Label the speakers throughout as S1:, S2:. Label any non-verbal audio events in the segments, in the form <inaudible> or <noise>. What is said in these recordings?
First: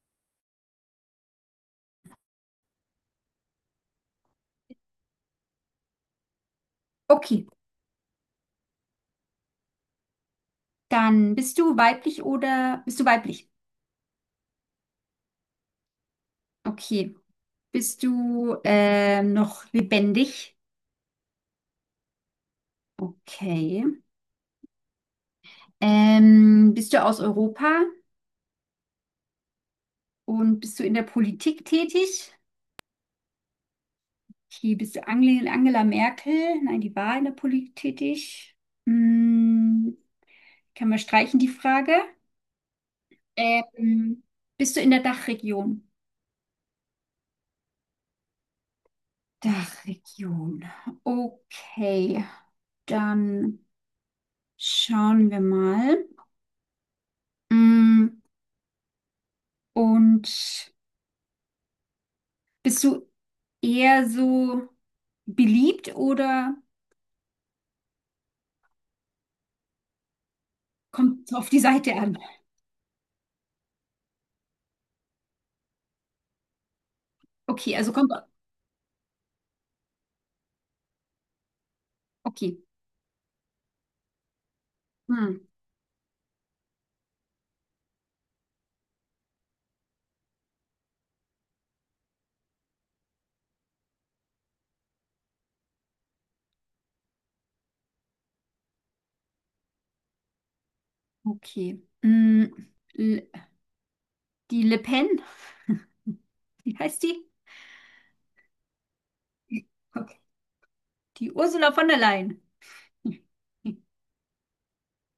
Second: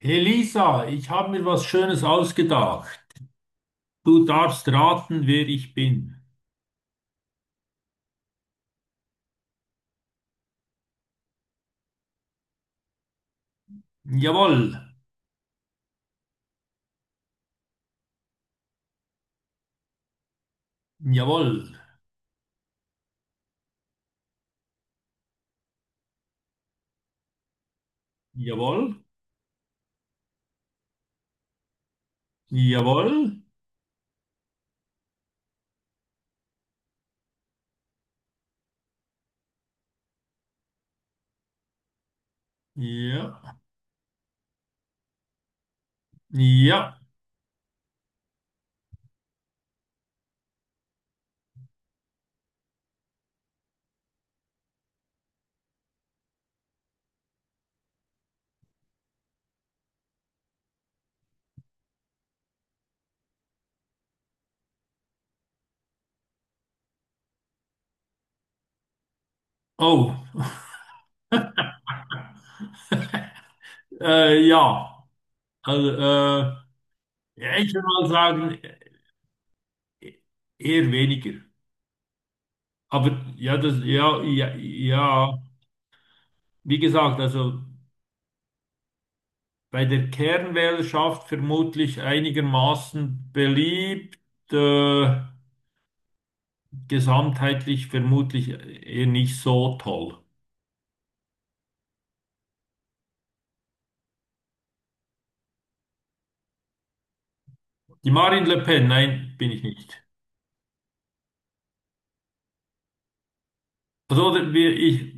S1: Elisa, ich habe mir was Schönes ausgedacht. Du darfst raten, wer ich bin.
S2: Okay, dann bist du weiblich oder bist du weiblich?
S1: Jawohl,
S2: Okay. Bist du noch lebendig?
S1: jawohl,
S2: Okay. Bist du aus Europa
S1: jawohl,
S2: und bist du in der Politik tätig?
S1: jawohl,
S2: Okay, bist du Angela Merkel? Nein, die war in der Politik tätig. Hm, kann man streichen die Frage?
S1: ja,
S2: Ähm, bist du in der Dachregion?
S1: ja.
S2: Dachregion. Okay, dann schauen wir mal. Mm, Und bist du eher so beliebt oder
S1: Oh, <laughs>
S2: kommt es auf die Seite an?
S1: ja. Also, ja, ich
S2: Okay,
S1: würde
S2: also
S1: mal
S2: kommt.
S1: sagen, e- eher weniger.
S2: Okay.
S1: Aber ja, ja, ja,
S2: Hm,
S1: ja. Wie gesagt, also bei der Kernwählerschaft vermutlich einigermaßen beliebt. Äh, Gesamtheitlich vermutlich eher nicht so toll.
S2: okay. Hm, L- die Le Pen, <laughs> wie heißt die?
S1: Die Marine Le Pen, nein, bin ich nicht.
S2: Okay. Die Ursula von der Leyen. <laughs>
S1: Ich,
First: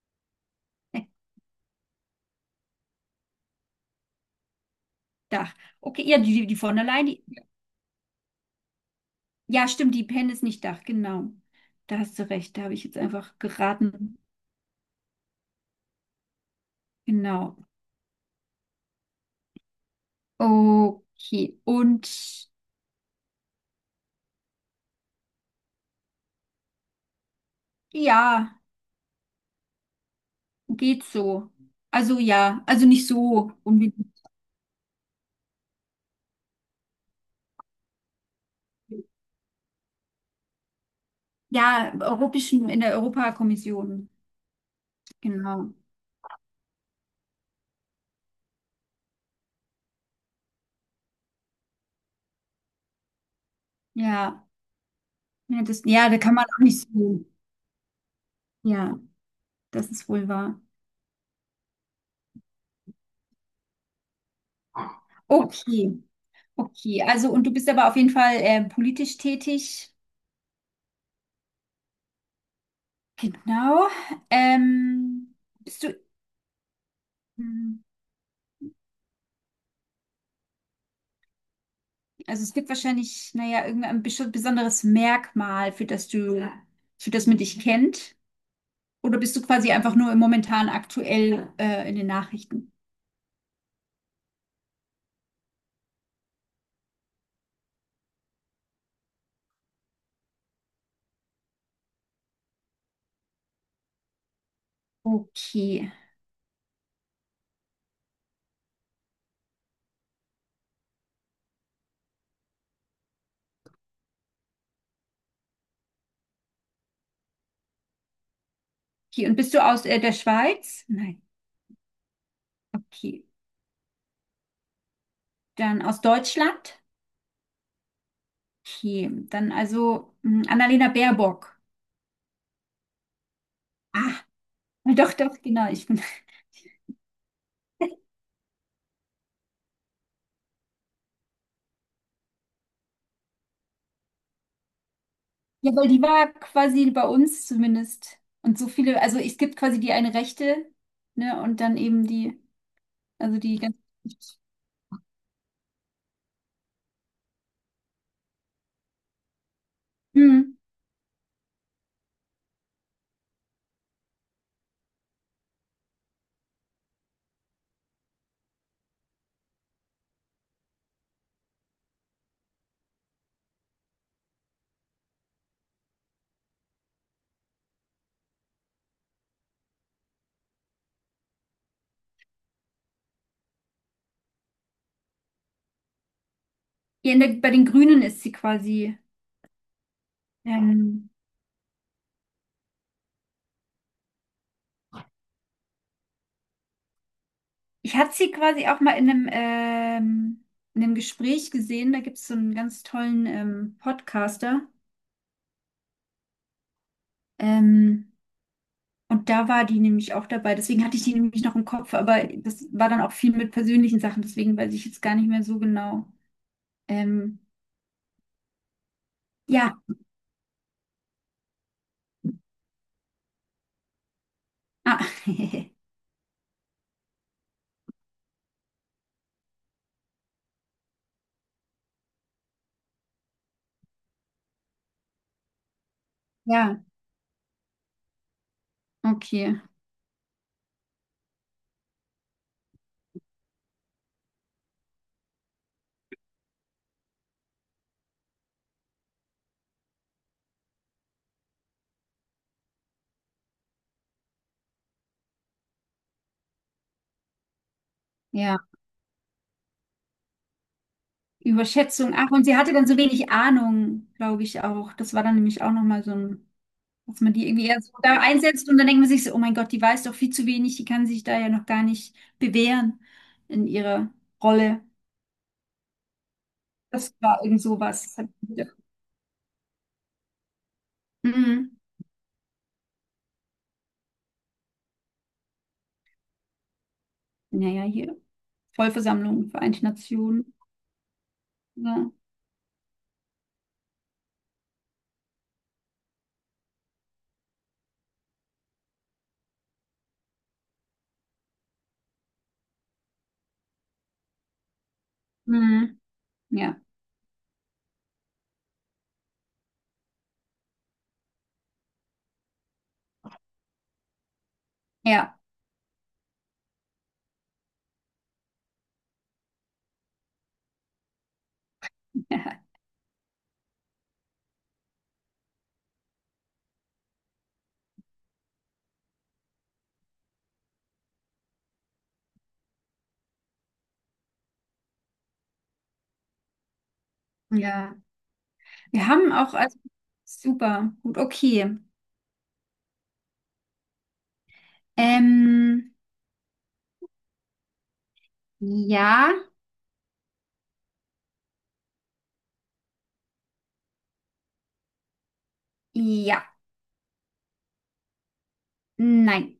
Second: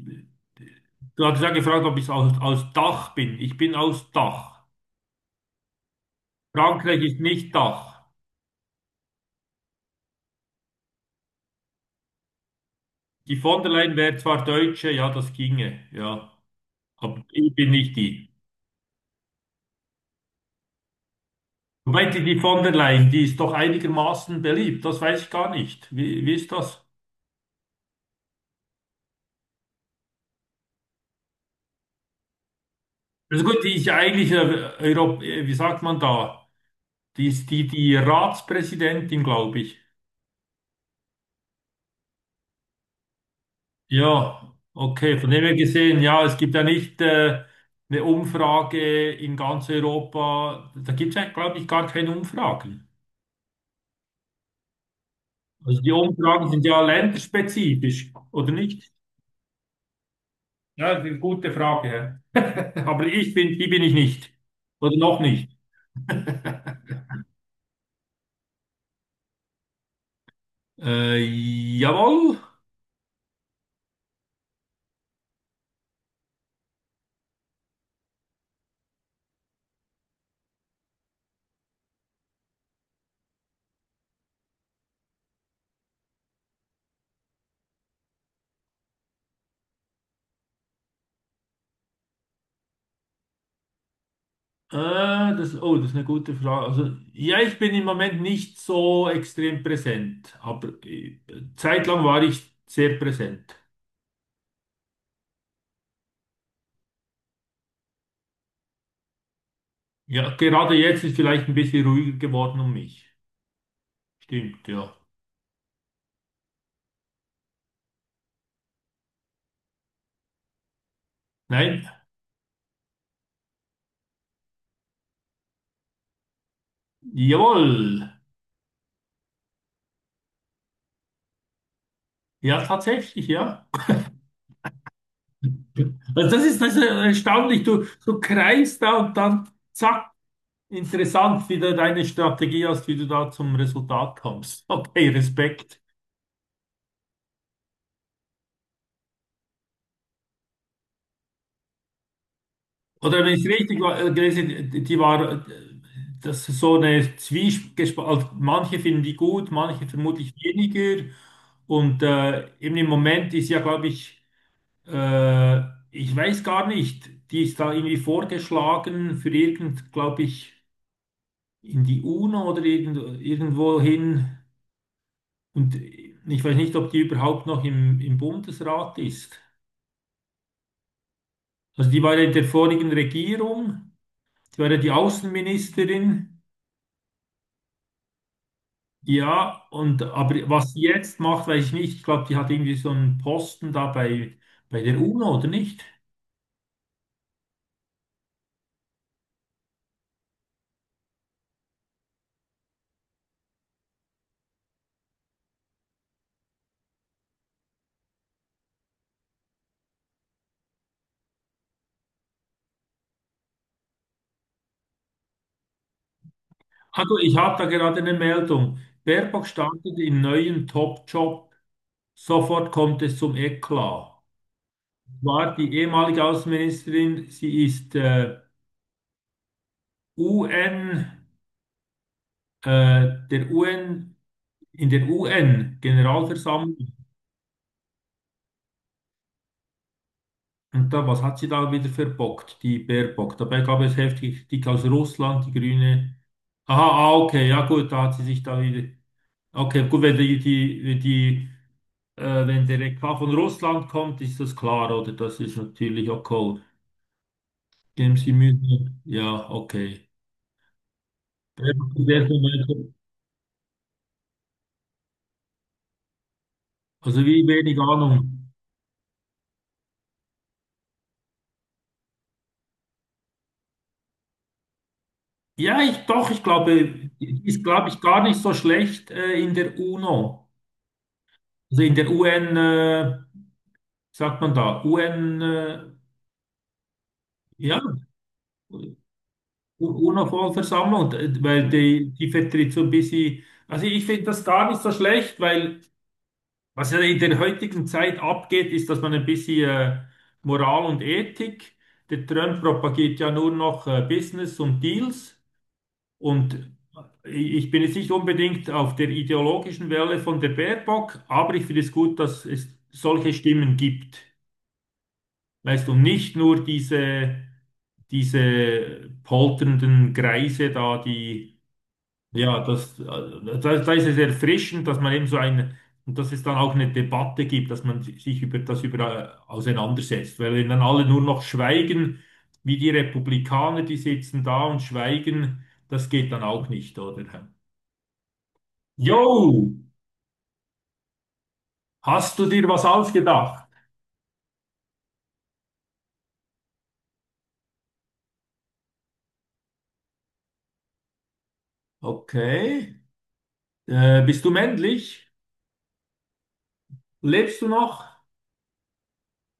S1: du hast ja gefragt, ob ich aus Dach bin. Ich bin aus Dach.
S2: Dach. Okay, ja, die von der
S1: Frankreich
S2: Leyen.
S1: ist nicht Dach.
S2: Ja, stimmt, die Pen ist nicht Dach, genau. Da hast du recht, da habe ich jetzt
S1: Die
S2: einfach
S1: von der Leyen wäre
S2: geraten.
S1: zwar Deutsche, ja, das ginge, ja. Aber ich
S2: Genau.
S1: bin nicht die.
S2: Okay.
S1: Wobei
S2: Und
S1: die, die von der Leyen, die ist doch einigermaßen beliebt. Das weiß ich gar nicht. Wie ist das?
S2: ja. Geht so. Also ja, also nicht
S1: Also
S2: so
S1: gut, die ist ja
S2: unbedingt.
S1: eigentlich, wie sagt man da? Die Ratspräsidentin, glaube ich.
S2: Ja, europäischen, in der Europakommission.
S1: Ja, okay. Von dem her
S2: Genau.
S1: gesehen, ja, es gibt ja nicht eine Umfrage in ganz Europa. Da gibt es ja, glaube ich, gar keine Umfragen.
S2: Ja. Ja,
S1: Also die
S2: ja, da kann man
S1: Umfragen
S2: auch
S1: sind ja
S2: nicht so.
S1: länderspezifisch, oder nicht?
S2: Ja, das ist wohl wahr.
S1: Ja, das ist eine gute Frage. Hä? <laughs> Aber ich die bin ich nicht. Oder noch nicht.
S2: Okay. Okay. Also, und du bist aber auf jeden Fall politisch tätig.
S1: Äh, Jawohl.
S2: Genau. Ähm, bist du, hm, also es gibt wahrscheinlich, naja, irgendein besonderes Merkmal, für das man dich kennt. Oder bist du quasi einfach nur im momentan aktuell in den Nachrichten?
S1: Äh, oh, das ist eine gute Frage. Also, ja, ich bin im Moment nicht so extrem präsent, aber zeitlang war ich sehr präsent.
S2: Okay.
S1: Ja, gerade jetzt ist vielleicht ein bisschen ruhiger geworden um mich. Stimmt, ja.
S2: Okay. Und bist du aus der Schweiz? Nein.
S1: Nein,
S2: Okay. Dann aus Deutschland?
S1: jawohl.
S2: Okay. Dann also mh, Annalena Baerbock.
S1: Ja, tatsächlich, ja.
S2: Ah, <laughs> doch, doch, genau. Ich bin. <laughs>
S1: Das ist erstaunlich. Du kreist da und dann zack, interessant, wie du deine Strategie hast, wie du da zum Resultat kommst. <laughs> Okay,
S2: Ja,
S1: Respekt.
S2: weil die war quasi bei uns zumindest. Und so viele, also es gibt quasi die eine Rechte, ne? Und dann eben die,
S1: Oder wenn
S2: also
S1: ich es
S2: die ganz.
S1: richtig war, gelesen, die war, das ist so eine Zwiespalt. Also manche finden die gut, manche vermutlich
S2: Mhm.
S1: weniger. Und eben im Moment ist ja, glaube ich, Äh, ich weiß gar nicht. Die ist da irgendwie vorgeschlagen für irgend, glaube ich, in die UNO oder irgendwo hin. Und ich weiß nicht, ob die überhaupt noch im Bundesrat ist. Also die war ja in der vorigen Regierung, die war ja die Außenministerin.
S2: Ja, in der, bei den Grünen ist sie quasi.
S1: Ja, und aber was sie
S2: Ähm,
S1: jetzt macht, weiß ich nicht. Ich glaube, die hat irgendwie so einen Posten da bei der UNO, oder nicht?
S2: Ich hatte sie quasi auch mal in einem Gespräch gesehen. Da gibt es so einen ganz tollen Podcaster. Ähm, und da war die nämlich auch dabei. Deswegen hatte ich die nämlich noch im Kopf. Aber das war dann auch viel mit persönlichen Sachen. Deswegen weiß ich jetzt gar nicht mehr so genau.
S1: Also ich
S2: Ähm,
S1: habe da gerade eine Meldung. Baerbock
S2: ja.
S1: startet in neuen Top-Job. Sofort kommt es zum Eklat.
S2: Ah.
S1: War die
S2: <laughs>
S1: ehemalige Außenministerin, sie ist UN, äh, der UN, in der UN-Generalversammlung.
S2: Ja, okay.
S1: Und da, was hat sie da wieder verbockt, die Baerbock? Dabei gab es heftig Kritik aus Russland, die Grüne. Aha, ah, okay, ja gut, da hat sie sich da wieder. Okay, gut, wenn die, wenn der Eklat von Russland kommt, ist das klar, oder? Das ist natürlich okay. Geben Sie Mühe.
S2: Ja.
S1: Ja, okay.
S2: Überschätzung.
S1: Sehr
S2: Ach,
S1: viel
S2: und sie hatte dann
S1: Leute.
S2: so wenig Ahnung, glaube ich auch. Das war dann nämlich auch nochmal so ein. Dass
S1: Also
S2: man
S1: wie
S2: die irgendwie
S1: wenig
S2: eher so da
S1: Ahnung.
S2: einsetzt und dann denkt man sich so, oh mein Gott, die weiß doch viel zu wenig, die kann sich da ja noch gar nicht bewähren in ihrer Rolle.
S1: Ich glaube,
S2: Das war
S1: die
S2: irgend
S1: ist, glaube ich,
S2: sowas.
S1: gar nicht so schlecht in der UNO.
S2: Mhm.
S1: Also in der UN, sagt man da, UN, ja,
S2: Naja, hier. Vollversammlung, Vereinte Nationen.
S1: UNO-Vollversammlung, weil
S2: Ja.
S1: die vertritt so ein bisschen, also ich finde das gar nicht so schlecht, weil was ja in der heutigen Zeit abgeht, ist, dass man ein bisschen Moral und Ethik, der Trump propagiert ja nur noch Business und Deals.
S2: Mhm.
S1: Und
S2: Ja.
S1: ich bin jetzt nicht unbedingt auf der ideologischen Welle von der Baerbock, aber ich finde es gut, dass es solche Stimmen gibt.
S2: Ja.
S1: Weißt du, nicht nur diese polternden Greise da, die, ja,
S2: <laughs>
S1: da ist es erfrischend, dass man eben so eine, und dass es dann auch eine Debatte gibt, dass man sich über das über auseinandersetzt. Weil wenn dann alle nur noch schweigen, wie die Republikaner, die sitzen da und schweigen, das geht dann auch nicht, oder?
S2: Ja. Wir
S1: Jo,
S2: haben auch, also, super, gut, okay.
S1: hast du dir was ausgedacht?
S2: Ähm, ja,
S1: Okay. Bist du männlich?
S2: ja,
S1: Lebst du noch?
S2: nein,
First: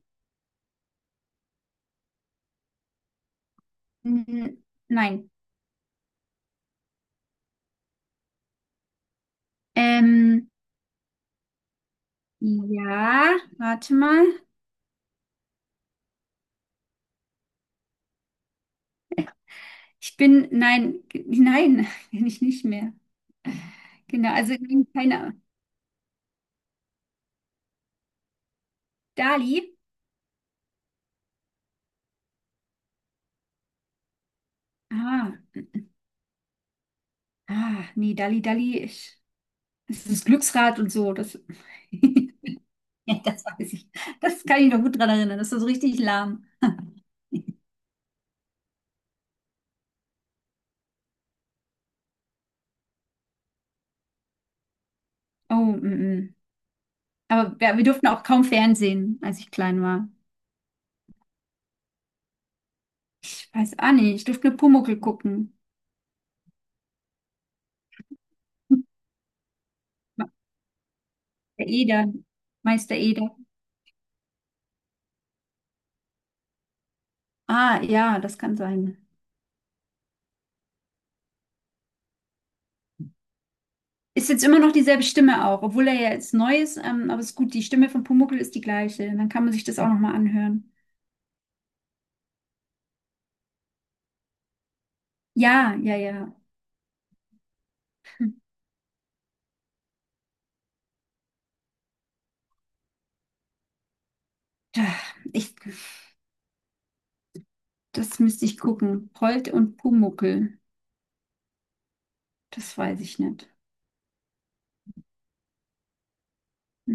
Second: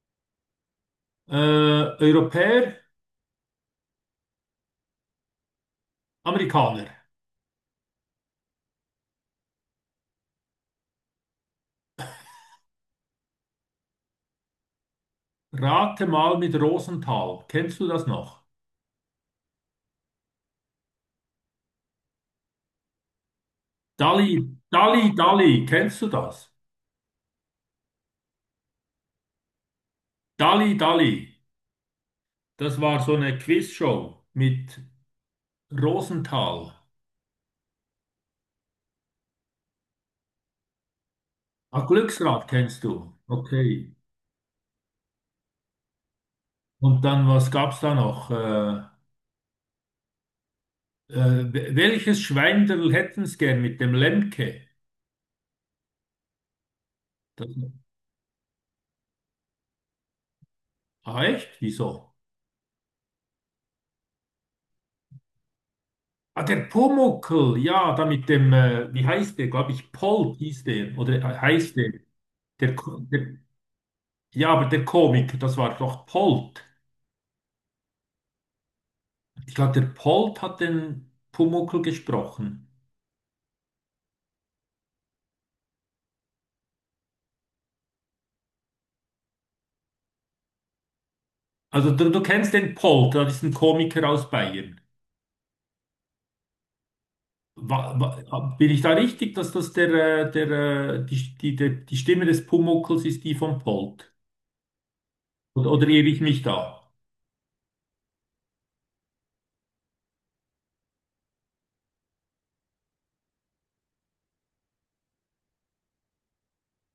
S1: Äh, Europäer?
S2: N- nein.
S1: Amerikaner?
S2: Ähm, ja, warte mal.
S1: Rate mal mit Rosenthal. Kennst du das noch?
S2: Nein, nein, <laughs> bin ich nicht mehr. Genau, also nein, keine.
S1: Dalli. Kennst du das?
S2: Dali?
S1: Dalli, Dalli. Das war so eine Quizshow mit
S2: Ah,
S1: Rosenthal.
S2: ah, nee, Dali, das ist das Glücksrad und so. Das,
S1: Ah,
S2: <laughs>
S1: Glücksrad kennst du.
S2: ja, das weiß ich.
S1: Okay.
S2: Das kann ich noch gut dran erinnern. Das war so richtig lahm.
S1: Und dann, was gab's da noch? Welches Schweinderl hätten's gern mit dem Lemke?
S2: Oh, mm.
S1: Das,
S2: Aber wir durften auch kaum Fernsehen, als ich klein war.
S1: ah, echt? Wieso?
S2: Ich weiß auch nicht, ich durfte nur Pumuckl gucken.
S1: Ah, der Pumuckl, ja, da mit dem, wie
S2: <laughs>
S1: heißt der? Glaube ich, Polt hieß der, oder
S2: Meister
S1: heißt der.
S2: Eder, Meister Eder.
S1: Der. Ja, aber der Komiker, das war doch Polt.
S2: Ah, ja, das kann sein.
S1: Ich glaube, der Polt hat den Pumuckl gesprochen.
S2: Ist jetzt immer noch dieselbe Stimme auch, obwohl er ja jetzt neu ist, aber ist gut, die Stimme von Pumuckl ist die gleiche. Dann kann man sich das auch nochmal anhören.
S1: Also du kennst den Polt, das ist ein Komiker aus Bayern.
S2: Ja, ja, ja.
S1: Bin ich da richtig, dass das der, der, die, die, der, die Stimme des Pumuckls ist die von Polt?
S2: Da, ich,
S1: Oder irre ich mich da?
S2: das müsste ich gucken. Holt und Pumuckl, das weiß ich nicht.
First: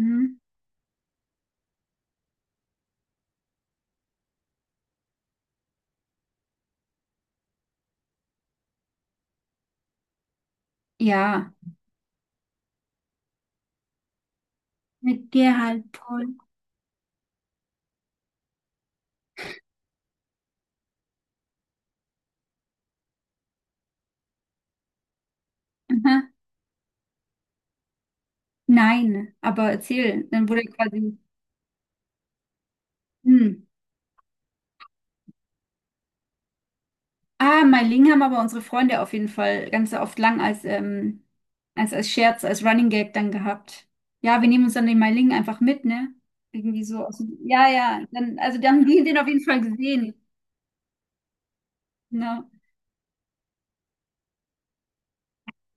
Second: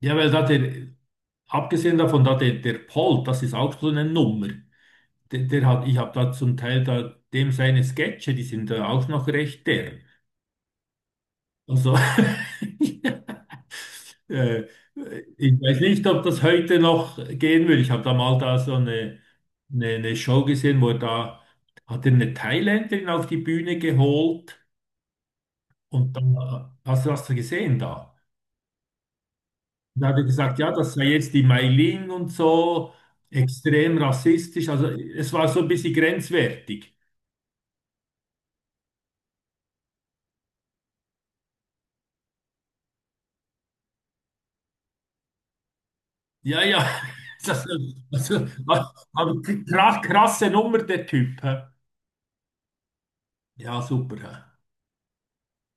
S1: Ja, weil abgesehen davon, da der Polt, das ist auch so eine Nummer. Der hat, ich habe da zum Teil da dem seine Sketche, die sind da auch noch recht der.
S2: Ja,
S1: Also <laughs> äh,
S2: mit
S1: ich weiß
S2: Gerhard
S1: nicht, ob
S2: Polt.
S1: das heute noch gehen will. Ich habe da mal da so eine Show gesehen, wo er da hat er eine Thailänderin auf die Bühne geholt und
S2: Aha.
S1: dann hast du das gesehen da?
S2: Nein, aber
S1: Da hat er
S2: erzähl, dann
S1: gesagt,
S2: wurde
S1: ja, das sei
S2: quasi.
S1: jetzt die Mailin und so,
S2: Hm.
S1: extrem rassistisch. Also es war so ein bisschen grenzwertig.
S2: Ah, Meiling haben aber unsere Freunde auf jeden Fall ganz oft lang als, als, als Scherz, als Running Gag dann gehabt. Ja, wir nehmen uns dann den Meiling einfach mit, ne?
S1: Ja, ja,
S2: Irgendwie so aus dem,
S1: <laughs> das,
S2: ja, ja, dann,
S1: also,
S2: also dann haben die den auf
S1: aber
S2: jeden Fall
S1: krass,
S2: gesehen.
S1: krasse Nummer, der Typ. Hä?
S2: Ne?
S1: Ja, super. Hä?